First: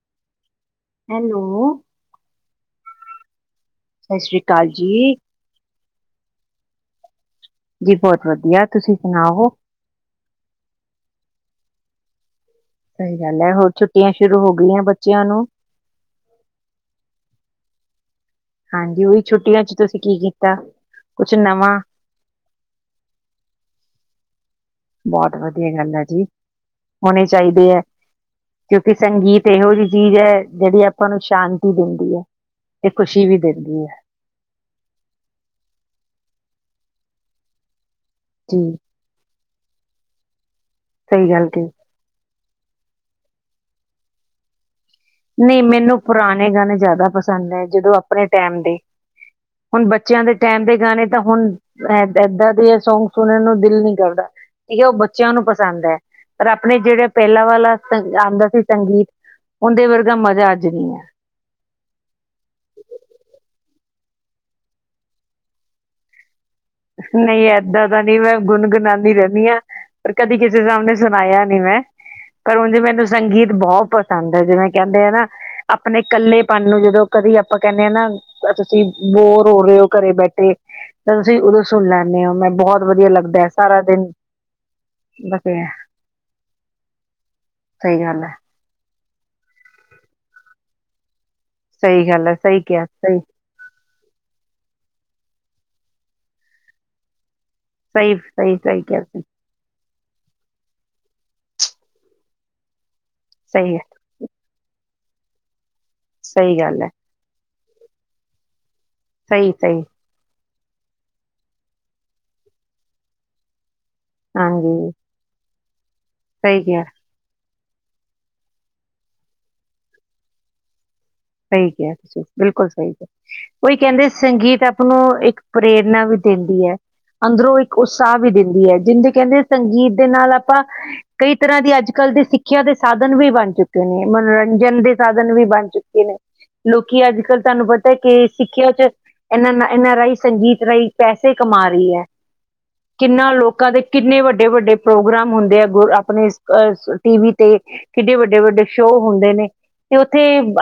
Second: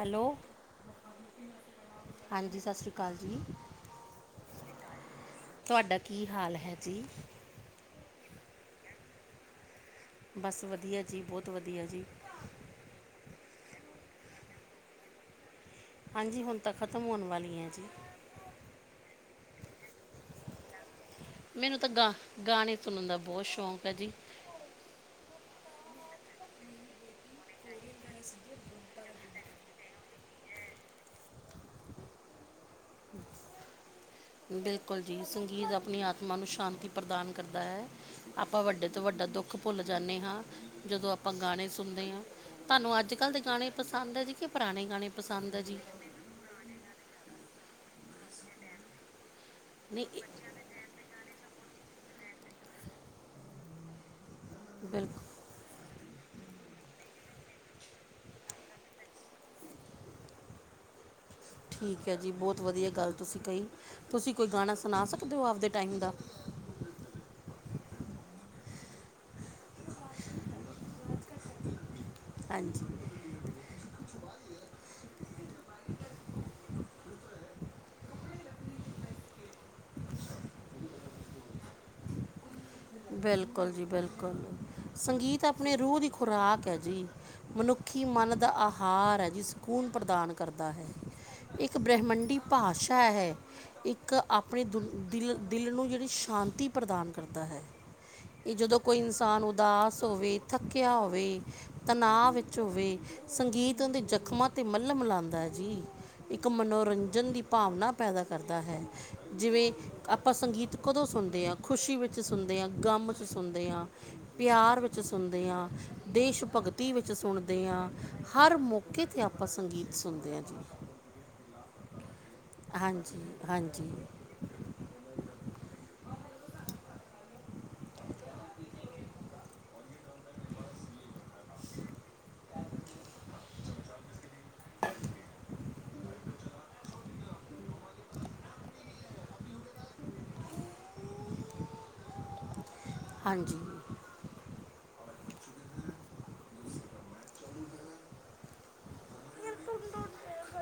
Hello hello. ਹਾਂਜੀ, ਸਾਸ ਸ੍ਰੀ ਕਾਲ ਜੀ। ਸਸ੍ਰੀ ਕਾਲ ਜੀ। ਤੁਹਾਡਾ ਕੀ ਹਾਲ ਹੈ ਜੀ? ਜੀ ਬੋਤ ਵਦੀਆ ਤੁਸੀਂ ਸੁਨਾਓ? ਬਾਸ ਵਦੀਆ ਜੀ, ਬੋਤ ਵਦੀਆ ਜੀ। ਸਹੀ ਗਾੱਲ ਐ, ਹੋਰ ਛੁੱਟੀਆਂ ਸ਼ੁਰੂ ਹੋ ਗਈਆਂ ਹੁਣ ਬੱਚੇਆਂ ਨੂੰ? ਹਾਂਜੀ, ਹੋਨ ਤਾਂ ਖ਼ਤਮ ਹੋਨ ਵਾਲੀਆ ਐ ਜੀ। ਹਾਂਜੀ, ਓਈ ਛੁੱਟੀਆਂ ਚ ਤੁਸੀਂ ਕੀ ਕੀਤਾ? ਕੁਛ ਮੈਨੂੰ ਨਵਾਂ, ਤਾਂ ਗਾ, ਗਾਣੇ ਸੁਨਨ ਦਾ ਬੋਤ ਸੋ਼ਕ ਆ ਜੀ। ਬੋਤ ਵਦੀਆ ਗਾੱਲ ਆ ਜੀ, ਹੋਨੀ ਚਾਈਦੀ ਆ ਕਿਉਂਕਿ ਸੰਗੀਤ ਏਹੋ ਜਿ ਚੀਜ ਐ ਜੇੜੀ ਆਪਾਂ ਨੂੰ ਸ਼ਾਂਤੀ ਦੇਂਦੀ ਐ, ਤੇ ਖੁਸ਼ੀ ਵੀ ਦੇਂਦੀ ਐ। ਬਿਲਕੁਲ ਜੀ ਸੰਗੀਤ ਆਪਣੀ ਆਤਮਾ ਨੂੰ ਸ਼ਾਂਤੀ ਪ੍ਰਦਾਨ ਕਰਦਾ ਐ, ਆਪਾਂ ਜੀ ਵੱਡੇ ਸਬ ਤੋ ਵੱਡਾ ਦੋੱਖ ਭੁੱਲ ਜਾਂਨੇ ਹਾਂ, ਜਦੋਂ ਸਹੀ ਆਪਾਂ ਗੱਲ ਗਾਣੇ ਕਹੀ। ਸੁਨਦੇ ਆਂ, ਥਾਂਨੂੰ ਆੱਜ-ਕਾੱਲ ਦੇ ਗਾਣੇ ਪਸਾਂਦ ਆ ਕਿ ਪਰਾਣੇ ਗਾਣੇ ਪਸੰਦ ਨਈ ਹੈ ਜੀ ਮੈਨੂੰ ਪੁਰਾਨੇ ਗਾਨੇ ਜਾਦਾ ਪਸੰਦ ਐ ਜਦੋਂ ਆਪਨੇ ਟੈਮ ਦੇ। ਹੁਨ ਨਹੀਂ ਬੱਚੇਆਂ ਦੇ ਇਹ- ਟੈਮ ਦੇ ਗਾਣੇ ਤਾਂ ਹੁਨ ਐ, ਐਦਾਂ ਦੇ ਆ ਸੌਂਗ ਸੁਣਨ ਨੂੰ ਦਿਲ ਨੀ ਕਰਦਾ। ਏਈ ਓ ਬਿਲਕੁਲ ਬੱਚੇਆਂ ਨੂੰ ਪਸੰਦ ਐ। ਪਰ ਆਪਨੇ ਜੇੜਾ ਪੇਲਾਂ ਵਾਲਾ ਸੰ, ਆਂਦਾ ਸੀ ਸੰਗੀਤ ਓਂਦੇ ਵਰ ਦਾ, ਮਜਾ ਆੱਜ ਨੀ ਐ। ਠੀਕ ਹੈ ਜੀ ਬੋਤ ਵਧੀਆ ਗੱਲ ਤੁਸੀਂ ਕਹੀ ਤੁਸੀਂ ਕੋਈ ਗਾਣਾ ਸੁਣਾ ਸਕਦੇ ਹੋ ਆਪਦੇ ਟਾਈਮ ਦਾ। ਨਹੀਂ ਏਦਾਂ ਤਾਂ ਨਹੀਂ ਮੈਂ ਗੁਨਗੁਣਾਂਦੀ ਰੈਂਦੀ ਹਾਂ। ਪਰ ਕਦੀ ਕਿਸੇ ਸਾਮਨੇ ਸੁਣਾਇਆ ਨੀ ਮੈਂ ਪਰ ਉਂਜ ਹਾਂਜੀ ਮੈਨੂੰ ਸੰਗੀਤ ਬੋਤ ਪਸੰਦ ਹੈ ਜਿਵੇਂ ਕੈਂਦੇ ਆ ਨਾ ਆਪਣੇ ਕੱਲੇਪਨ ਨੂੰ ਜਦੋਂ ਕਦੀ ਆਪਾਂ ਕੈਂਦੇ ਹਾਂ ਨਾ ਤੁਸੀਂ ਬੋਰ ਹੋ ਰਹੇ ਹੋ ਘਰੇ ਬੈਠੇ ਤੇ ਉਦੋ ਸੁਣ ਲੈਂਦੇ ਆ ਮੈਂ ਬੋਤ ਬਿਲਕੁਲ, ਜੀ। ਬਿਲਕੁਲ! ਸੰਗੀਤ ਬਸ ਇਹ ਆਪਣੇ ਰੂਹ ਦੀ ਖੁਰਾਕ ਹੈ, ਜੀ। ਸਹੀ ਮਨੁੱਖੀ ਗੱਲ ਹੈ ਮਨ ਦਾ ਆਹਾਰ ਹੈ ਜੀ ਸਕੂਨ ਪ੍ਰਦਾਨ ਕਰਦਾ ਹੈ। ਇੱਕ ਸਹੀ ਗੱਲ ਹੈ ਬ੍ਰਹਿਮੰਡੀ ਸਹੀ ਕਿਹਾ ਭਾਸ਼ਾ ਸਹੀ ਹੈ। ਇੱਕ ਆਪਣੇ ਦੁ ਦਿਲ ਦਿਲ ਨੂੰ ਜਿਹੜੀ ਸ਼ਾਂਤੀ ਪ੍ਰਦਾਨ ਕਰਦਾ ਹੈ। ਸਹੀ। ਇਹ ਜਦੋਂ ਸਹੀ ਕੋਈ ਕਿਹਾ ਤੁਸੀ ਇਨਸਾਨ ਉਦਾਸ ਹੋਵੇ, ਥੱਕਿਆ ਹੋਵੇ, ਤਣਾਅ ਵਿੱਚ ਹੋਵੇ, ਸਹੀ ਹੈ ਸੰਗੀਤ ਉਹਦੇ ਜ਼ਖ਼ਮਾਂ 'ਤੇ ਮੁਲਮ ਲਾਂਦਾ ਐ ਜੀ। ਇੱਕ ਸਹੀ ਗੱਲ ਹੈ ਮਨੋਰੰਜ ਜਣ ਦੀ ਭਾਵਨਾ ਪੈਦਾ ਕਰਦਾ ਹੈ ਸਹੀ ਜਿਵੇਂ ਸਹੀ ਆਪਾਂ ਸੰਗੀਤ ਕਦੋਂ ਸੁਣਦੇ ਹਾਂ ਖੁਸ਼ੀ ਵਿੱਚ ਸੁਣਦੇ ਹਾਂ ਗਮ 'ਚ ਸੁਣਦੇ ਹਾਂ। ਪਿਆਰ ਹਾਂਜੀ ਵਿੱਚ ਸੁਨਦੇ ਹਾਂ, ਦੇਸ਼ ਸਹੀ ਕਿਹਾ ਭਗਤੀ ਵਿੱਚ ' ਸੁਣਦੇ ਹਾਂ ਹਰ ਮੌਕੇ 'ਤੇ ਆਪਾਂ ਸੰਗੀਤ ਸੁਣਦੇ ਹਾਂ ਜੀ। ਸਹੀ ਕਿਆ ਤੁਸੀਂ ਬਿਲਕੁਲ ਸਹੀ ਕਿਆ ਹਾਂਜੀ ਕੋਈ ਹਾਂਜੀ ਕੈਂਦੇ ਸੰਗੀਤ ਹੁਣੋ ਇੱਕ ਪ੍ਰੇਰਨਾ ਵੀ ਦਿੰਦੀ ਹੈ। ਅੰਦਰੋਂ ਇੱਕ ਉਤਸ਼ਾਹ ਵੀ ਦਿੰਦੀ ਹੈ, ਜਿੰਦੇ ਕਹਿੰਦੇ ਸੰਗੀਤ ਦੇ ਨਾਲ ਆਪਾਂ ਕਈ ਤਰ੍ਹਾਂ ਦੀ ਅੱਜ-ਕੱਲ੍ਹ ਦੇ ਸਿੱਖਿਆ ਦੇ ਸਾਧਨ ਵੀ ਬਣ ਚੁੱਕੇ ਨੇ ਮਨੋਰੰਜਨ ਦੇ ਸਾਧਨ ਵੀ ਬਣ ਚੁੱਕੇ ਲੋਕੀ ਅੱਜ-ਕੱਲ੍ਹ ਤਾਨੂੰ ਪਤਾ ਕਿ ਸਿੱਖਿਆ ਚ ਇਨਾਂ ਇਨਾਂ ਰਾਹੀਂ ਸੰਗੀਤ ਰਾਹੀਂ ਪੈਸੇ ਕਮਾ ਰਹੀ ਹੈ ਕਿੰਨਾ ਹਾਂਜੀ ਲੋਕਾਂ ਦੇ ਕਿੰਨੇ ਵੱਡੇ-ਵੱਡੇ ਪ੍ਰੋਗਰਾਮ ਹੁੰਦੇ ਆ, ਗੁਰ ਆਪਣੇ ਇਸ ਅ ਟੀ ਵੀ ਤੇ ਕਿੱਡੇ ਵੱਡੇ-ਵੱਡੇ ਸ਼ੋਅ ਹੁੰਦੇ ਨੇ ਤੇ ਉੱਥੇ-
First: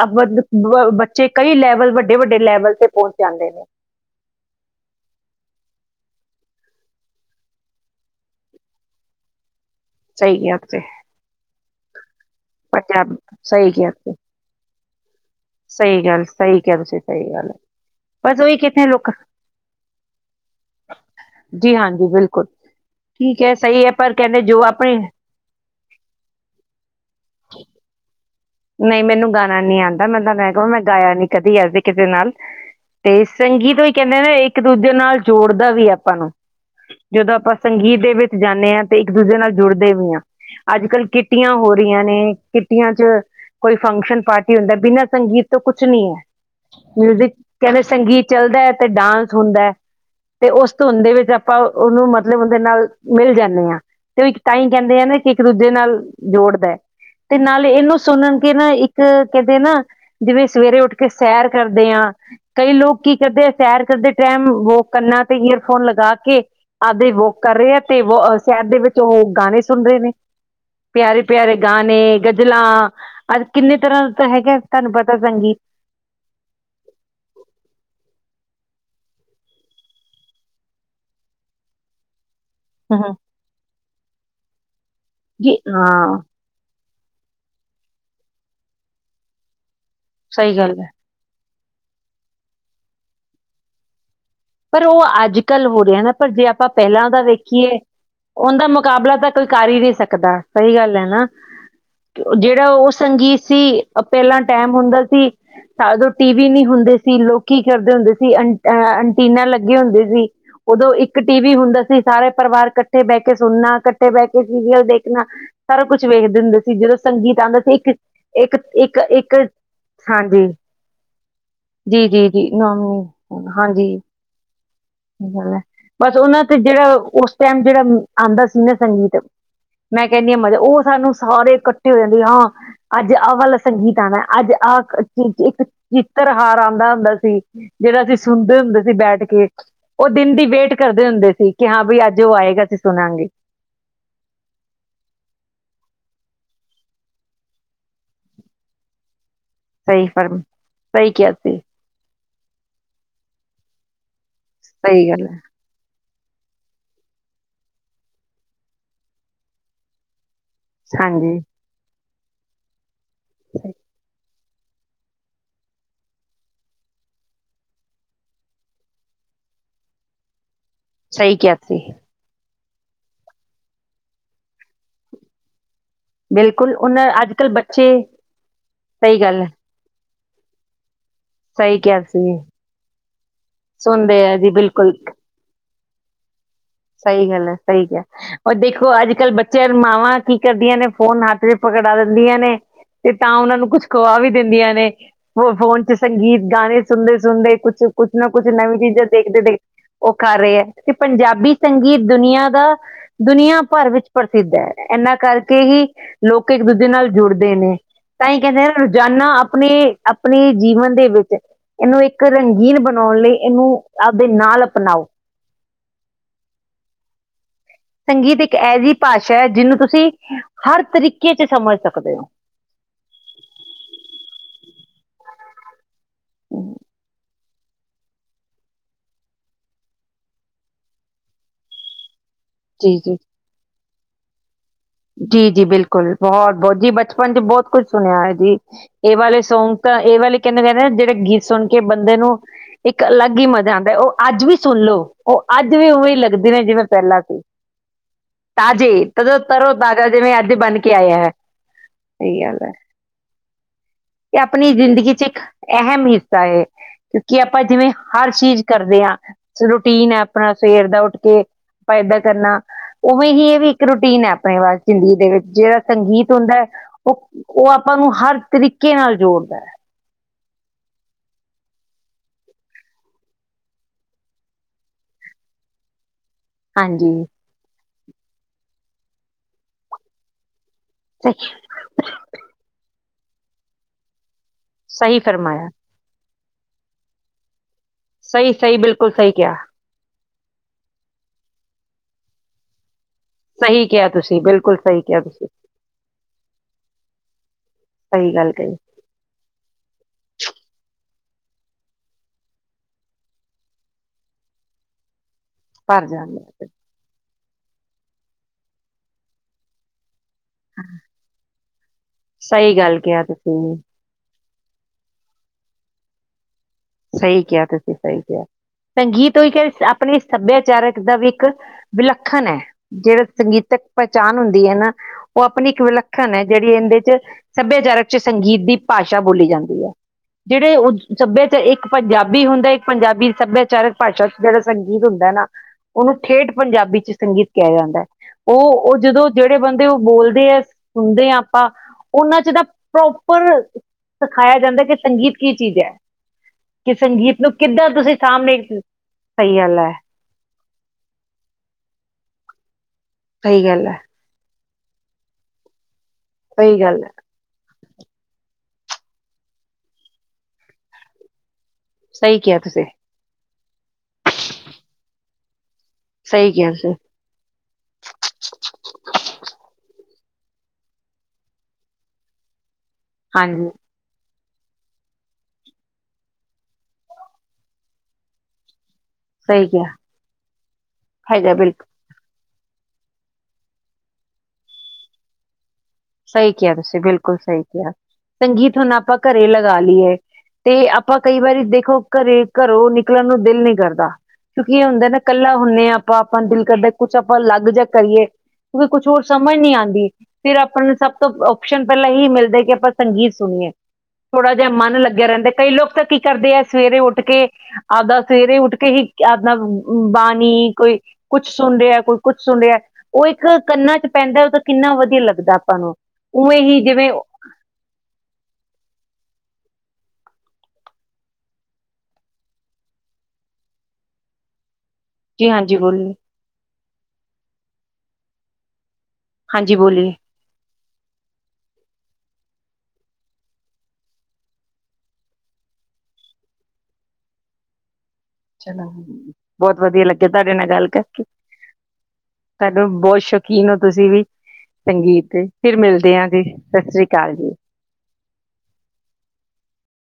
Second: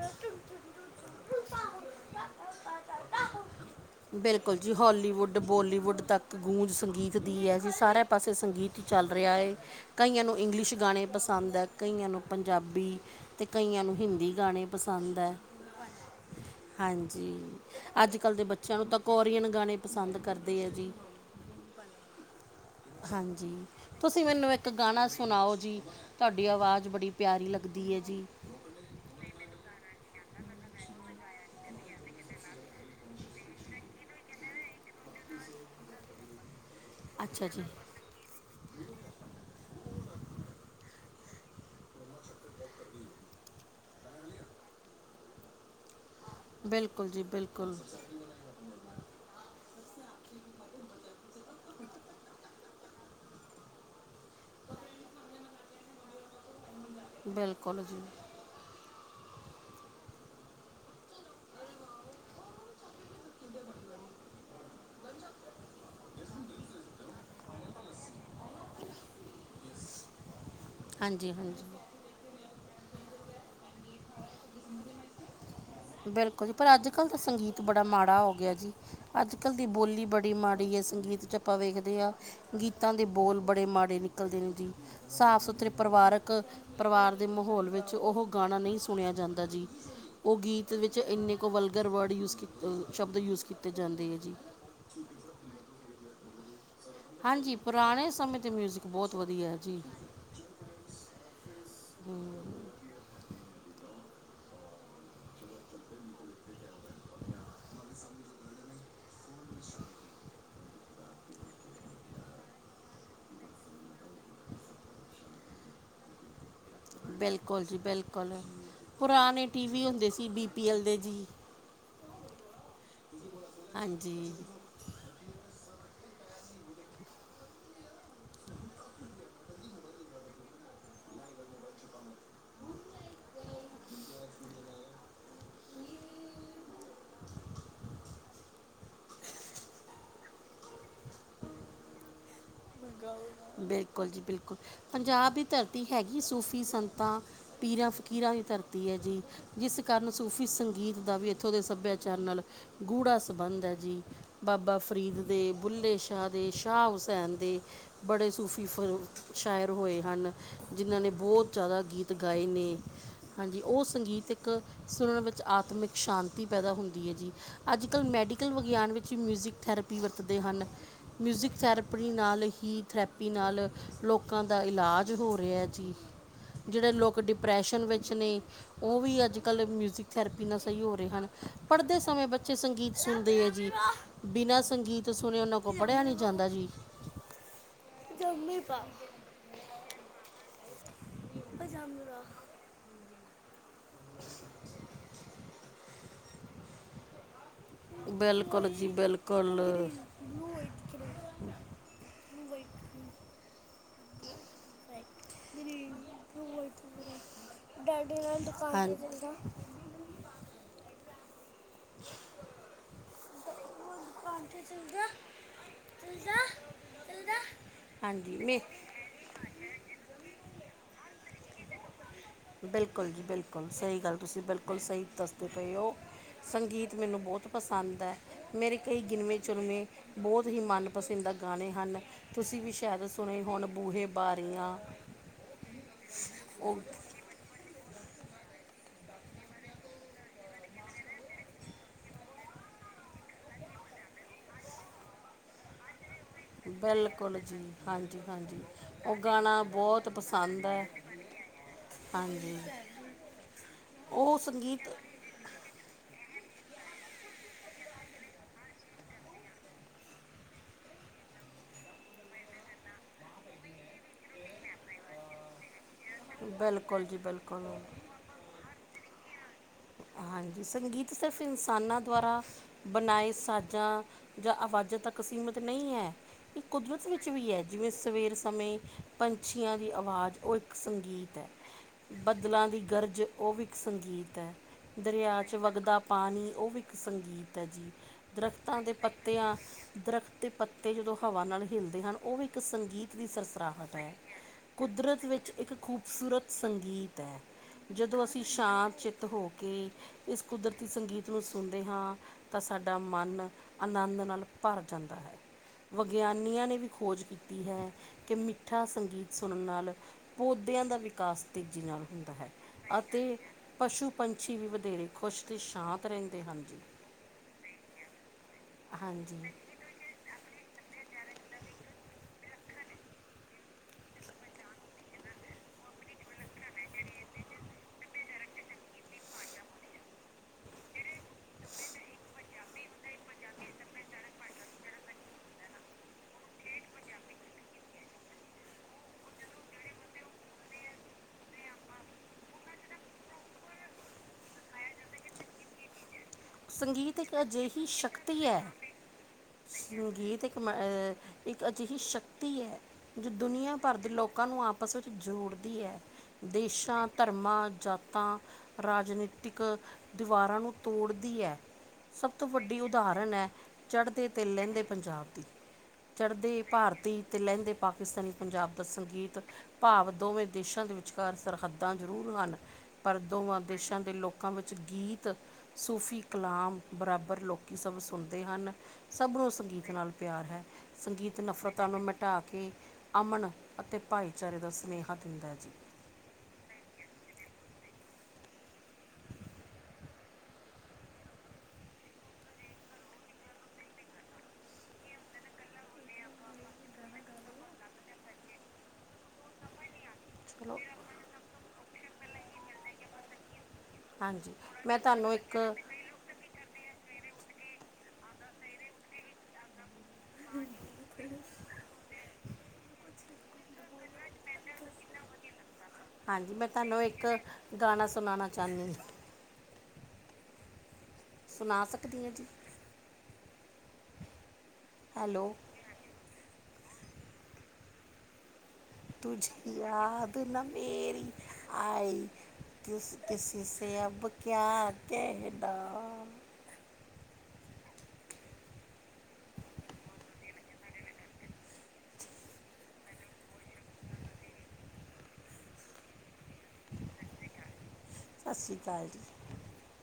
ਬੱਚੇ ਕਈ ਲੈਵਲ ਵੱਡੇ ਵੱਡੇ ਲੈਵਲ ਤੇ ਪੋਂਚ ਜਾਂਦੇ ਨੇ। ਬਿਲਕੁਲ ਜੀ ਹੋਲੀਵੁੱਡ ਬੋਲੀਵੁੱਡ ਤੱਕ ਗੂੰਜ ਸੰਗੀਤ ਦੀ ਹੈ ਜੀ ਸਾਰਾ ਪਾਸੇ ਸੰਗੀਤ ਹੀ ਚੱਲ ਰਿਹਾ ਹੈ। ਕਈਆਂ ਸਹੀ ਨੂੰ ਕਿਹਾ ਇੰਗਲਿਸ਼ ਤੁਸੀਂ ਗਾਣੇ ਪਸੰਦ ਹੈ, ਕਈਆਂ ਨੂੰ ਪੰਜਾਬੀ ਪੰਜਾਬ ਤੇ ਸਹੀ ਕਈਆਂ ਕਿਹਾ ਨੂੰ ਤੁਸੀਂ ਹਿੰਦੀ ਗਾਣੇ ਪਸੰਦ ਹੈ ਸਹੀ ਗੱਲ ਸਹੀ ਕਿਹਾ ਤੁਸੀਂ ਸਹੀ ਹਾਂਜੀ ਗੱਲ ਹੈ ਅੱਜ ਕੱਲ੍ਹ ਬਸ ਦੇ ਉਹੀ ਬੱਚੇ ਕਿਤੇ ਸਾਨੂੰ ਤਾਂ ਲੋਕ ਕੋਰੀਅਨ ਗਾਣੇ ਪਸੰਦ ਕਰਦੇ ਹੈ ਜੀ। ਜੀ ਹਾਂਜੀ ਬਿਲਕੁਲ ਠੀਕ ਹਾਂਜੀ ਹੈ ਸਹੀ ਹੈ ਪਰ ਤੁਸੀਂ ਕੈਂਦੇ ਮੈਨੂੰ ਜੋ ਇੱਕ ਆਪਣੇ ਗਾਣਾ ਸੁਣਾਓ ਜੀ ਤੁਹਾਡੀ ਆਵਾਜ਼ ਬੜੀ ਪਿਆਰੀ ਲੱਗਦੀ ਹੈ ਜੀ। ਨਹੀਂ, ਮੈਨੂੰ ਗਾਣਾ ਨੀ ਆਂਦਾ। ਮੈ ਤਾਂ ਮੈਂ ਕਵਾਂ ਮੈਂ ਗਾਇਆ ਨੀ ਕਦੀ, ਐੇ ਕਿਸੇ ਨਾਲ ਤੇ ਸੰਗੀਤ ਓਹੀ ਕੈਂਦੇ ਨਾ ਇੱਕ ਦੂਜੇ ਨਾਲ ਜੋੜਦਾ ਵੀ ਆਪਾਂ ਨੂੰ। ਜਦੋਂ ਅੱਛਾ ਆਪਾਂ ਜੀ ਸੰਗੀਤ ਦੇ ਵਿੱਚ ਜਾਂਨੇ ਹਾਂ, ਤੇ ਇੱਕ-ਦੂਜੇ ਨਾਲ ਜੁੜਦੇ ਵੀ ਹਾਂ। ਅੱਜ-ਕੱਲ੍ਹ ਕਿੱਟੀਆਂ ਹੋ ਰਹੀਆਂ ਨੇ ਕਿੱਟੀਆਂ ਚ ਕੋਈ ਫੰਕਸ਼ਨ ਪਾਰਟੀ ਹੁੰਦਾ ਬਿਨਾਂ ਸੰਗੀਤ ਤੋਂ ਕੁਛ ਨਈ ਹੈ ਬਿਲਕੁਲ ਜੀ ਮਿਊਜ਼ਿਕ ਬਿਲਕੁਲ ਕੈਂਦੇ ਸੰਗੀਤ ਚਲਦਾ ਹੈ ਤੇ ਡਾਂਸ ਹੁੰਦਾ ਹੈ ਤੇ ਉਸ ਧੁੰਨ ਦੇ ਵਿੱਚ ਆਪਾਂ ਉਹਨੂੰ ਮਤਲਬ ਤੇ ਨਾਲ ਮਿਲ ਜਾਂਦੇ ਹਾਂ ਤੇ ਉਹ ਇੱਕ ਤਾਂਹੀ ਕੈਂ ਦੇ ਆ ਨਾ ਕਿ ਇੱਕ ਦੂਜੇ ਨਾਲ ਜੋੜਦੈ ਤੇ ਨਾਲੇ ਬਿਲਕੁਲ ਇਹਨੂੰ ਜੀ ਸੁਣਨ ਕੇ ਨਾ ਇੱਕ ਕੈਂਦੇ ਨਾ ਜਿਵੇਂ ਸਵੇਰੇ ਉੱਠ ਕੇ ਸੈਰ ਕਰਦੇ ਹਾਂ ਕਈ ਲੋਕ ਕੀ ਕਰਦੇ ਆ ਸੈਰ ਕਰਦੇ ਟੈਮ ਵੋਕ ਕਰਨਾ ਈਅਰਫੋਨ ਲਗਾ ਕੇ ਅੱਧੇ ਵਾਲਕ ਕਰ ਰਹੇ ਆ ਤੇ ਸੈਰ ਦੇ ਵਿੱਚ ਉਹ ਗਾਣੇ ਸੁਣ ਰਹੇ ਨੇ। ਹਾਂਜੀ ਪਿਆਰੇ-ਪਿਆਰੇ ਹਾਂਜੀ ਗਾਣੇ ਗਜ਼ਲਾਂ ਅੱਜ ਕਿੰਨੇ ਤਰ੍ਹਾਂ ਤਾਂ ਹੈਗਾ ਤਾਨੂੰ ਪਤਾ ਸੰਗੀਤ। ਬਿਲਕੁਲ ਜੀ ਪਰ ਅੱਜ ਕੱਲ੍ਹ ਤਾਂ ਸੰਗੀਤ ਬੜਾ ਮਾੜਾ ਹੋ ਗਿਆ ਜੀ ਅੱਜ ਕੱਲ੍ਹ ਦੀ ਬੋਲੀ ਬੜੀ ਮਾੜੀ ਹੈ ਸੰਗੀਤ ਚ। ਆਪਾਂ ਵੇਖਦੇ ਹਾਂ ਗੀਤਾਂ ਹਮ ਦੇ ਹਮ ਬੋਲ ਬੜੇ ਮਾੜੇ ਨਿਕਲਦੇ ਨੇ ਜੀ ਸਾਫ਼ ਜੀ ਸੁਥਰੇ ਹਾਂ ਪਰਿਵਾਰਕ ਪਰਿਵਾਰ ਦੇ ਮਾਹੌਲ ਵਿੱਚ ਉਹ ਗਾਣਾ ਨਹੀਂ ਸੁਣਿਆ ਜਾਂਦਾ ਜੀ ਉਹ ਸਹੀ ਗੀਤ ਗੱਲ ਹੈ 'ਚ ਇੰਨੇ ਕੁ ਵਲਗਰ ਵਰਡ ਯੂਜ ਕੀ ਸ਼ਬਦ ਯੂਜ ਕੀਤੇ ਜਾਂਦੇ ਹੈ ਜੀ। ਪਰ ਉਹ ਅੱਜ-ਕੱਲ੍ਹ ਹੋ ਰਿਹਾ ਨਾ, ਪਰ ਜੇ ਆਪਾਂ ਪਹਿਲਾਂ ਦਾ ਹਾਂਜੀ ਵੇਖੀਏ ਪੁਰਾਣੇ ਸਮੇਂ ਤੇ ਉਂਦਾ ਬਹੁਤ ਮੁਕਾਬਲਾ ਤਾਂ ਕੋਈ ਵਧੀਆ ਹੈ ਕਰ ਹੀ ਜੀ ਨਹੀਂ ਸਕਦਾ। ਸਹੀ ਗੱਲ ਹੈ ਨਾ ਜਿਹੜਾ ਉਸ ਸੰਗੀਤ ਸੀ ਪਹਿਲਾਂ ਟੈਮ ਹੁੰਦਾ ਸੀ ਓਦੋਂ ਟੀ ਵੀ ਨਹੀਂ ਹੁੰਦੇ ਸੀ ਲੋਕੀ ਕਰਦੇ ਹੁੰਦੇ ਸੀ ਅ ਅਹ ਅੰਟੀਨਾ ਲੱਗੇ ਹੁੰਦੇ ਸੀ। ਉਦੋਂ ਇੱਕ ਟੀ ਵੀ ਹੁੰਦਾ ਸੀ ਸਾਰੇ ਪਰਿਵਾਰ ਕੱਠੇ ਬਹਿ ਕੇ ਸੁਣਨਾ ਕੱਠੇ ਬਹਿ ਕੇ ਸੀਰੀਅਲ ਦੇਖਣਾ। ਸਾਰਾ ਕੁੱਛ ਵੇਖਦੇ ਹੁੰਦੇ ਜਦੋਂ ਸੰਗੀਤ ਆਂਦਾ ਬਿਲਕੁਲ ਸੀ ਜੀ ਇੱਕ ਬਿਲਕੁਲ ਇੱਕ ਇੱਕ ਇੱਕ ਪੁਰਾਣੇ ਟੀਵੀ ਹੁੰਦੇ ਸੀ ਹਾਂਜੀ। ਬੀਪੀਐਲ ਦੇ ਜੀ ਜੀ-ਜੀ-ਜੀ ਨਾ ਹਾਂਜੀ। ਗੱਲ ਹੈ ਬਸ ਉਹਨਾਂ ਤੇ ਜਿਹੜਾ ਉਸ ਟਾਈਮ ਜਿਹੜਾ ਆਉਂਦਾ ਸੀ ਨਾ ਸੰਗੀਤ ਮੈਂ ਕਹਿੰਦੀ ਹਾਂ ਮਜ਼ਾ ਉਹ ਸਾਨੂੰ ਸਾਰੇ ਇਕੱਠੇ ਹੋ ਜਾਂਦੇ ਹਾਂ ਅੱਜ ਆਹ ਵਾਲਾ ਸੰਗੀਤ ਆਉਂਦਾ ਅੱਜ ਆਹ ਇੱਕ ਚਿੱਤਰ ਹਾਰ ਆਉਂਦਾ ਹੁੰਦਾ ਸੀ। ਜੇੜਾ ਅਸੀਂ ਸੁਨਦੇ ਹੁੰਦੇ ਸੀ। ਬੈਠ ਕੇ ਉਹ ਦਿਨ ਦੀ ਵੇਟ ਕਰਦੇ ਹੁੰਦੇ ਸੀ, ਕਿ ਹਾਂ ਬਈ ਅੱਜ ਉਹ ਆਏਗਾ, ਤੇ ਸੁਣਾਂਗੇ। ਬਿਲਕੁਲ ਜੀ ਬਿਲਕੁਲ ਪੰਜਾਬ ਦੀ ਧਰਤੀ ਹੈਗੀ ਸੂਫ਼ੀ ਸੰਤਾਂ ਪੀਰਾਂ ਫ਼ਕੀਰਾਂ ਦੀ ਧਰਤੀ ਹੈ ਜੀ। ਜਿਸ ਸਹੀ ਕਾਰਨ ਫਰਮ ਸੂਫ਼ੀ ਸੰਗੀਤ ਸਹੀ ਦਾ ਵੀ ਕਿਹਾ ਇੱਥੋਂ ਸੀ ਦੇ ਸੱਭਿਆਚਾਰ ਨਾਲ ਗੂੜਾ ਸਬੰਧ ਹੈ, ਜੀ। ਬਾਬਾ ਸਹੀ ਫਰੀਦ ਗੱਲ ਹੈ ਦੇ ਭੁੱਲੇ ਸ਼ਾਹ ਦੇ ਸ਼ਾਹ ਹੁਸੈਨ ਦੇ। ਬੜੇ ਸੂਫ਼ੀ ਫ ਸ਼ਾਇਰ ਹੋਏ ਹਨ ਜਿਨ੍ਹਾਂ ਨੇ ਹਾਂਜੀ ਬਹੁਤ ਜ਼ਿਆਦਾ ਗੀਤ ਗਾਏ ਨੇ ਹਾਂਜੀ, ਉਹ ਸੰਗੀਤ ਇੱਕ ਸੁਣਨ ਵਿੱਚ ਆਤਮਿਕ ਸ਼ਾਂਤੀ ਪੈਦਾ ਹੁੰਦੀ ਐ, ਜੀ। ਅੱਜ-ਕੱਲ੍ਹ ਮੈਡੀਕਲ ਵਿਗਿਆਨ ਵਿੱਚ ਮਿਊਜ਼ਿਕ ਥੈਰੇਪੀ ਵਰਤਦੇ ਹਨ। ਸਹੀ ਮਿਊਜ਼ਿਕ ਕਿਹਾ ਸੀ ਥੈਰੇਪਰੀ ਨਾਲ ਹੀ। ਥਰੈਪੀ ਨਾਲ ਲੋਕਾਂ ਦਾ ਇਲਾਜ ਹੋ ਰਿਹਾ ਜੀ। ਬਿਲਕੁਲ ਜਿਹੜੇ ਉਹਨਾਂ ਲੋਕ ਅੱਜ ਕੱਲ ਡਿਪਰੈਸ਼ਨ ਬੱਚੇ ਵਿੱਚ ਨੇ ਉਹ ਸਹੀ ਵੀ ਗੱਲ ਹੈ ਅੱਜ-ਕੱਲ੍ਹ ਮਿਊਜਿਕ ਥੈਰੇਪੀ ਨਾਲ ਸਹੀ ਹੋ ਰਹੇ ਹਨ। ਸਹੀ ਪੜ੍ਹਦੇ ਕਿਹਾ ਸਮੇਂ ਸੀ ਬੱਚੇ ਸੰਗੀਤ ਸੁਣਦੇ ਹੈ, ਜੀ। ਸੁਣਦੇ ਆ ਜੀ ਬਿਨਾਂ ਬਿਲਕੁਲ ਸੰਗੀਤ ਸੁਣ ਉਹਨਾਂ ਉਹ ਪੜਿਆ ਨਹੀਂ ਜਾਂਦਾ ਜੀ। ਸਹੀ ਗੱਲ ਸਹੀ ਕਿਹਾ। ਉਹ ਦੇਖੋ ਅੱਜ-ਕੱਲ੍ਹ ਬੱਚਿਆਂ ਮਾਵਾਂ ਕੀ ਕਰਦੀਆਂ ਨੇ ਫੋਨ ਹੱਥ ਚ ਪਕੜਾ ਦਿੰਦੀਆਂ ਨੇ ਤੇ ਤਾਂ ਉਹਨਾਂ ਨੂੰ ਕੁਛ ਖੁਆ ਵੀ ਦਿੰਦੀਆਂ ਨੇ ਉਹ ਫੋਨ ਚ ਸੰਗੀਤ ਗਾਣੇ ਸੁਣਦੇ-ਸੁਣਦੇ ਕੁਛ ਕੁੱਛ ਨਾ ਕੁਛ ਬਿਲਕੁਲ ਨਵੀਂ ਜੀ ਚੀਜ਼ਾਂ ਦੇਖਦੇ ਬਿਲਕੁਲ ਦੇਖ ਉਹ ਕਰ ਰਹੇ ਹੈ ਕਿ ਪੰਜਾਬੀ ਸੰਗੀਤ ਦੁਨੀਆਂ ਦਾ ਦੁਨੀਆਂ ਭਰ ਵਿੱਚ ਪ੍ਰਸਿੱਧ ਹੈ ਇਹਨਾ ਕਰਕੇ ਹੀ ਲੋਕ ਇੱਕ ਦੂਜੇ ਨਾਲ ਜੁੜਦੇ ਨੇ। ਡੈਡੀ ਨਾਲ ਤਾਂਈ ਕਹਿੰਦੇ ਦੁਕਾਨ ਤੇ ਰੋਜ਼ਾਨਾ ਚੱਲਦਾ ਆਪਣੇ ਆਪਣੇ ਜੀਵਨ ਦੇ ਵਿੱਚ ਇਹਨੂੰ ਇੱਕ ਰੰਗੀਨ ਬਣਾਉਣ ਲਈ ਇਹਨੂੰ ਉਹ ਆਪਦੇ ਨਾਲ ਅਪਣਾਓ ਪੂਜਾ ਸੰਗੀਤ ਇੱਕ ਐਹੇਜੀ ਭਾਸ਼ਾ ਹੈ, ਜਿਹਨੂੰ ਤੁਸੀਂ ਹਰ ਤਰੀਕੇ ਚ ਸਮਝ ਸਕਦੇ ਹੋ। ਬਿਲਕੁਲ, ਜੀ। ਬਿਲਕੁਲ ਸਹੀ ਗੱਲ! ਤੁਸੀਂ ਬਿਲਕੁਲ ਸਹੀ ਦੱਸਦੇ ਪਏ ਓ। ਸੰਗੀਤ ਮੈਨੂੰ ਬਹੁਤ ਪਸੰਦ ਹੈ। ਮੇਰੇ ਕਈ ਗਿਣਵੇਂ ਚੁਲਵੇਂ ਬਹੁਤ ਹੀ ਮਨਪਸੰਦ ਗਾਣੇ ਹਨ। ਤੁਸੀਂ ਵੀ ਜੀ ਸ਼ਾਇਦ ਜੀ ਸੁਣੇ ਹੋੁਣ ਬੂਹੇ ਬਾਰੀਆਂ। ਜੀ ਜੀ, ਬਿਲਕੁਲ। ਉਹ ਬਹੁਤ-ਬਹੁਤ ਬਚਪਨ ਚ ਬਹੁਤ ਕੁਛ ਸੁਣਿਆ ਹੈ, ਜੀ। ਇਹ ਵਾਲੇ ਸੌਂਗ ਤਾਂ ਇਹ ਵਾਲੇ ਕਹਿੰਦੇ ਨੇ ਨਾ ਜਿਹੜੇ ਗੀਤ ਸੁਣ ਕੇ ਬੰਦੇ ਨੂੰ ਇੱਕ ਅਲੱਗ ਹੀ ਮਜ਼ਾ ਆਂਦਾ, ਉਹ ਅੱਜ ਵੀ ਸੁਣ ਲੋ, ਉਹ ਅੱਜ ਵੀ ਉਹੀ ਲੱਗ ਜਿਵੇਂ- ਜਿਵੇਂ ਪਹਿਲਾਂ ਸੀ ਬਿਲਕੁਲ ਜੀ ਹਾਂਜੀ ਹਾਂਜੀ ਤਾਜ਼ੇ ਉਹ ਤਦੋਂ ਗਾਣਾ ਤੋਂ ਤਾਜ਼ਾ ਬਹੁਤ ਜਿਵੇਂ ਅੱਜ ਪਸੰਦ ਬਣ ਕੇ ਆਇਆ ਹੈ ਸਹੀ ਹਾਂਜੀ ਗੱਲ ਹੈ। ਇਹ ਉਹ ਆਪਣੀ ਸੰਗੀਤ ਜ਼ਿੰਦਗੀ'ਚ ਇੱਕ ਅਹਿਮ ਹਿੱਸਾ ਏ। ਕਿਉਂਕਿ ਆਪਾਂ ਜਿਵੇਂ ਹਰ ਚੀਜ਼ ਕਰਦੇ ਹਾਂ ਰੂਟੀਨ ਹੈ ਆਪਣਾ ਸਵੇਰ ਦਾ ਉੱਠ ਕੇ ਆਪਾਂ ਏਦਾਂ ਕਰਨਾ ਉਵੇਂ ਹੀ ਇਹ ਵੀ ਇੱਕ ਰੂਟੀਨ ਐ, ਆਪਣੇ ਵਾ--ਜ਼ਿੰਦਗੀ ਦੇ ਵਿੱਚ, ਜਿਹੜਾ ਸੰਗੀਤ ਹੁੰਦਾ ਹੈ ਬਿਲਕੁਲ ਜੀ ਉਹ ਬਿਲਕੁਲ ਉਹ ਆਪਾਂ ਨੂੰ ਹਰ ਤਰੀਕੇ ਨਾਲ ਜੋੜਦਾ ਹੈ। ਹਾਂਜੀ ਸੰਗੀਤ ਸਿਰਫ ਇਨਸਾਨਾਂ ਦੁਆਰਾ ਬਣਾਏ ਸਾਜ਼ਾਂ ਜਾਂ ਆਵਾਜ਼ਾਂ ਤੱਕ ਸੀਮਿਤ ਨਹੀਂ ਹੈ। ਕੁਦਰਤ ਹਾਂਜੀ ਵਿੱਚ ਵੀ ਐ, ਜਿਵੇਂ ਸਵੇਰ ਸਮੇਂ ਪੰਛੀਆਂ ਦੀ ਆਵਾਜ਼ ਉਹ ਇੱਕ ਸੰਗੀਤ ਹੈ ਸਹੀ ਬੱਦਲਾਂ ਦੀ ਗਰਜ ਉਹ ਵੀ ਇੱਕ ਸੰਗੀਤ ਹੈ। ਸਹੀ ਦਰਿਆ ਚ ਫਰਮਾਇਆ ਵਗਦਾ ਪਾਣੀ ਉਹ ਵੀ ਇੱਕ ਸੰਗੀਤ ਹੈ ਜੀ। ਸਹੀ ਸਹੀ ਦਰਖਤਾਂ ਦੇ ਬਿਲਕੁਲ ਸਹੀ ਪੱਤਿਆਂ ਕਿਹਾ ਦਰਖਤ ਦੇ ਪੱਤੇ ਜਦੋਂ ਹਵਾ ਨਾਲ ਹਿੱਲਦੇ ਹਨ ਉਹ ਵੀ ਇੱਕ ਸੰਗੀਤ। ਕਿਨੀ ਸਰ ਸਹੀ ਸਰਾਹਤ ਕਿਹਾ ਹੈ ਤੁਸੀਂ ਬਿਲਕੁਲ ਸਹੀ ਕਿਹਾ ਕੁਦਰਤ ਤੁਸੀਂ ਵਿੱਚ ਇੱਕ ਖੂਬਸੂਰਤ ਸੰਗੀਤ ਹੈ ਜਦੋਂ ਸਹੀ ਅਸੀਂ ਗੱਲ ਕਹੀ ਸ਼ਾਂ ਚ ਹੋਕੇ, ਇਸ ਕੁਦਰਤੀ ਸੰਗੀਤ ਨੂੰ ਸੁਣਦੇ ਹਾਂ। ਤਾਂ ਸਾਡਾ ਮਨ ਆਨੰਦ ਨਾਲ ਭਰ ਜਾਂਦਾ ਹੈ। ਭਰ ਜਾਂਦੇ ਆ ਵਿਗਿਆਨੀਆਂ ਫਿਰ। ਨੇ ਵੀ ਖੋਜ ਕੀਤੀ ਹੈ ਕਿ ਮਿੱਠਾ ਸੰਗੀਤ ਸੁਣਨ ਨਾਲ ਪੌਦਿਆਂ ਦਾ ਵਿਕਾਸ ਤੇਜ਼ੀ ਨਾਲ ਹੁੰਦਾ ਹੈ ਸਹੀ ਗੱਲ ਕਿਹਾ ਅਤੇ ਤੁਸੀਂ ਪਸ਼ੂ ਪੰਛੀ ਵੀ ਵਧੇਰੇ ਖੁਸ਼ ਤੇ ਸ਼ਾਂਤ ਰਹਿੰਦੇ ਹਨਾਂ ਜੀ ਸਹੀ ਕਿਆ, ਤੁਸੀਂ ਸਹੀ ਕਿਆ, ਸੰਗੀਤ ਉਹੀ ਹਾਂਜੀ, ਕ ਆਪਣੇ ਸੱਭਿਆਚਾਰਕ ਦਾ ਵੀ ਇੱਕ ਵਿਲੱਖਣ ਹੈ। ਜਿਹੜਾ ਸੰਗੀਤਕ ਪਹਿਚਾਣ ਹੁੰਦੀ ਹੈ ਨਾ ਉਹ ਆਪਣੀ ਇੱਕ ਵਿਲੱਖਣ ਹੈ ਜਿਹੜੀ ਇਹਦੇ ਚ ਸੱਭਿਆਚਾਰਕ'ਚ ਸੰਗੀਤ ਦੀ ਭਾਸ਼ਾ ਬੋਲੀ ਜਾਂਦੀ ਐ, ਜਿਹੜੇ ਉਹ ਸੱਭਿਆ ਇੱਕ ਪੰਜਾਬੀ ਹੁੰਦਾ ਇੱਕ ਪੰਜਾਬੀ ਸੱਭਿਆਚਾਰਕ ਭਾਸ਼ਾ ਚ ਜਿਹੜਾ ਸੰਗੀਤ ਹੁੰਦਾ ਨਾ। ਉਹਨੂੰ ਠੇਠ ਪੰਜਾਬੀ ਚ ਸੰਗੀਤ ਕਿਹਾ ਜਾਂਦਾ ਹੈ। ਉਹ ਉਹ ਜਦੋਂ ਜਿਹੜੇ ਬੰਦੇ ਉਹ ਬੋਲਦੇ ਆ ਸੁਣਦੇ ਆ ਆਪਾਂ ਉਹਨਾਂ'ਚ ਤਾਂ ਪ੍ਰੋਪਰ ਸਿਖਾਇਆ ਜਾਂਦਾ, ਕਿ ਸੰਗੀਤ ਕੀ ਚੀਜ਼ ਐ। ਸੰਗੀਤ ਇੱਕ ਅਜਿਹੀ ਸ਼ਕਤੀ ਸਾਹਮਣੇ ਹੈ। ਸਹੀ ਗੱਲ ਹੈ ਸੰਗੀਤ ਇੱਕ ਇੱਕ ਅਜਿਹੀ ਸ਼ਕਤੀ ਹੈ, ਜੋ ਸਹੀ ਦੁਨੀਆ ਗੱਲ ਹੈ, ਭਰ ਦੇ ਲੋਕਾਂ ਨੂੰ ਆਪ ਆਪਸ ਵਿੱਚ ਜੋੜਦੀ ਹੈ, ਸਹੀ ਗੱਲ ਦੇਸ਼ਾਂ, ਹੈ, ਧਰਮਾਂ, ਜਾਤਾਂ ਰਾਜਨੀਤਿਕ ਦੀਵਾਰਾਂ ਨੂੰ ਤੋੜਦੀ ਐ, ਸਭ ਸਹੀ ਤੋਂ ਕਿਹਾ ਵੱਡੀ ਤੁਸੀਂ, ਉਦਾਹਰਣ ਚੜ੍ਹਦੇ ਤੇ ਲਹਿੰਦੇ ਪੰਜਾਬ ਦੀ, ਸਹੀ ਚੜ੍ਹਦੇ ਕਿਹਾ ਤੁਸੀਂ, ਭਾਰਤੀ ਤੇ ਲਹਿੰਦੇ ਪਾਕਿਸਤਾਨੀ ਪੰਜਾਬ ਦਾ ਸੰਗੀਤ। ਭਾਵ। ਦੋਵੇਂ ਦੇਸ਼ਾਂ ਦੇ ਵਿਚਕਾਰ ਸਰਹੱਦਾਂ ਜ਼ਰੂਰ ਹਨ। ਪਰ ਦੋਵਾਂ ਹਾਂਜੀ ਦੇਸ਼ਾਂ ਦੇ ਲੋਕਾਂ ਵਿੱਚ ਗੀਤ ਸੂਫ਼ੀ ਕਲਾਮ, ਬਰਾਬਰ ਲੋਕੀ ਸਭ ਸੁਣਦੇ ਹਨ। ਸਭ ਨੁੰ ਸਹੀ ਸੰਗੀਤ ਕਿਹਾ, ਨਾਲ ਪਿਆਰ ਹੈ। ਸੰਗੀਤ ਹੈਗਾ ਬਿਲਕੁਲ ਨਫ਼ਰਤਾਂ ਨੂੰ ਮਿਟਾਕੇ ਅਮਨ ਅਤੇ ਭਾਈਚਾਰੇ ਦਾ ਸੁਨੇਹਾ ਦਿੰਦਾ ਜੀ। ਸਹੀ ਕਿਹਾ ਤੁਸੀਂ, ਬਿਲਕੁਲ ਸਹੀ ਕਿਹਾ, ਸੰਗੀਤ ਹੁਣ ਆਪਾਂ ਘਰੇ ਲਗਾ ਲਈਏ। ਤੇ ਆਪਾਂ ਕਈ ਵਾਰੀ, ਦੇਖੋ ਘਰੇ, ਘਰੋਂ ਨਿਕਲਣ ਨੂੰ ਦਿਲ ਨਹੀਂ ਕਰਦਾ। ਕਿਉਂਕਿ ਇਹ ਹੁੰਦਾ ਨਾ, ਇਕੱਲਾ ਹੁੰਦੇ ਹਾਂ ਆਪਾਂ, ਆਪਾਂ ਨੂੰ ਦਿਲ ਕਰਦੇ ਕੁੱਛ ਆਪਾਂ ਅਲੱਗ ਜਿ ਕਰੀਏ ਕਿਉਕਿ, ਕੁਛ ਹੋਰ ਸਮਝ ਨੀ ਆਉਂਦੀ। ਫਿਰ ਚਲੋ ਆਪਾਂ ਨੂੰ ਸਭ ਤੋਂ ਉਪਸ਼ਨ, ਪਹਿਲਾਂ ਇਹੀ ਮਿਲਦਾ ਕਿ ਆਪਾਂ ਸੰਗੀਤ ਸੁਣੀਏ ਥੋੜਾ ਹਾਂਜੀ ਜਿਹਾ ਮੈਂ ਮਨ ਲੱਗਿਆ ਤੁਹਾਨੂੰ ਰਹਿੰਦਾ, ਇੱਕ ਕਈ ਲੋਕ ਤਾਂ ਕੀ ਕਰਦੇ ਆ ਸਵੇਰੇ ਉੱਠ ਉੱਠ ਕੇ, ਆਪਦਾ ਸਵੇਰੇ ਉੱਠ ਕੇ ਹੀ ਆਪਣਾ। ਬਾਣੀ, ਕੋਈ ਕੁੱਛ ਸੁਣ ਰਿਹਾ, ਕੋਈ ਕੁੱਛ ਸੁਣ ਰਿਹਾ। ਉਹ ਇੱਕ ਕੰਨਾਂ 'ਚ ਪੈਂਦਾ, ਉਹ ਤਾਂ ਕਿੰਨਾ ਵਧੀਆ ਲੱਗਦਾ ਆਪਾਂ ਨੂੰ। ਹਾਂਜੀ, ਉਵੇਂ ਮੈਂ ਹੀ ਤੁਹਾਨੂੰ ਜਿਵੇਂ ਇੱਕ, ਗਾਣਾ ਸੁਣਾਉਣਾ ਚਾਹੁੰਦੀ ਹਾਂ। ਸੁਣਾ ਸਕਦੀ ਹਾਂ ਜੀ। ਕੀ, ਹੈਲੋ ਹਾਂਜੀ ਬੋਲੀਏ ਤੁਝੇ ਹਾਂਜੀ ਬੋਲੀਏ ਯਾਦ ਨਾ ਮੇਰੀ ਆਈ ਕਿ ਕਿਸੀ ਸੇ ਅਬ ਕਿਆ ਕਹਿਣਾ। ਬਹੁਤ ਵਧੀਆ ਲੱਗਿਆ, ਤੁਹਾਡੇ ਨਾਲ ਗੱਲ ਕਰਕੇ। ਤਾਂਨੂੰ ਬਹੁਤ ਸ਼ਕੀਨ ਹੋ, ਤੁਸੀਂ ਵੀ। ਸੰਗੀਤ ਤੇ, ਫਿਰ ਮਿਲਦੇ ਆਂ ਜੀ, ਸਤਿ ਸ੍ਰੀ ਅਕਾਲ ਜੀ। ਸਤਿ ਸ੍ਰੀ ਅਕਾਲ ਜੀ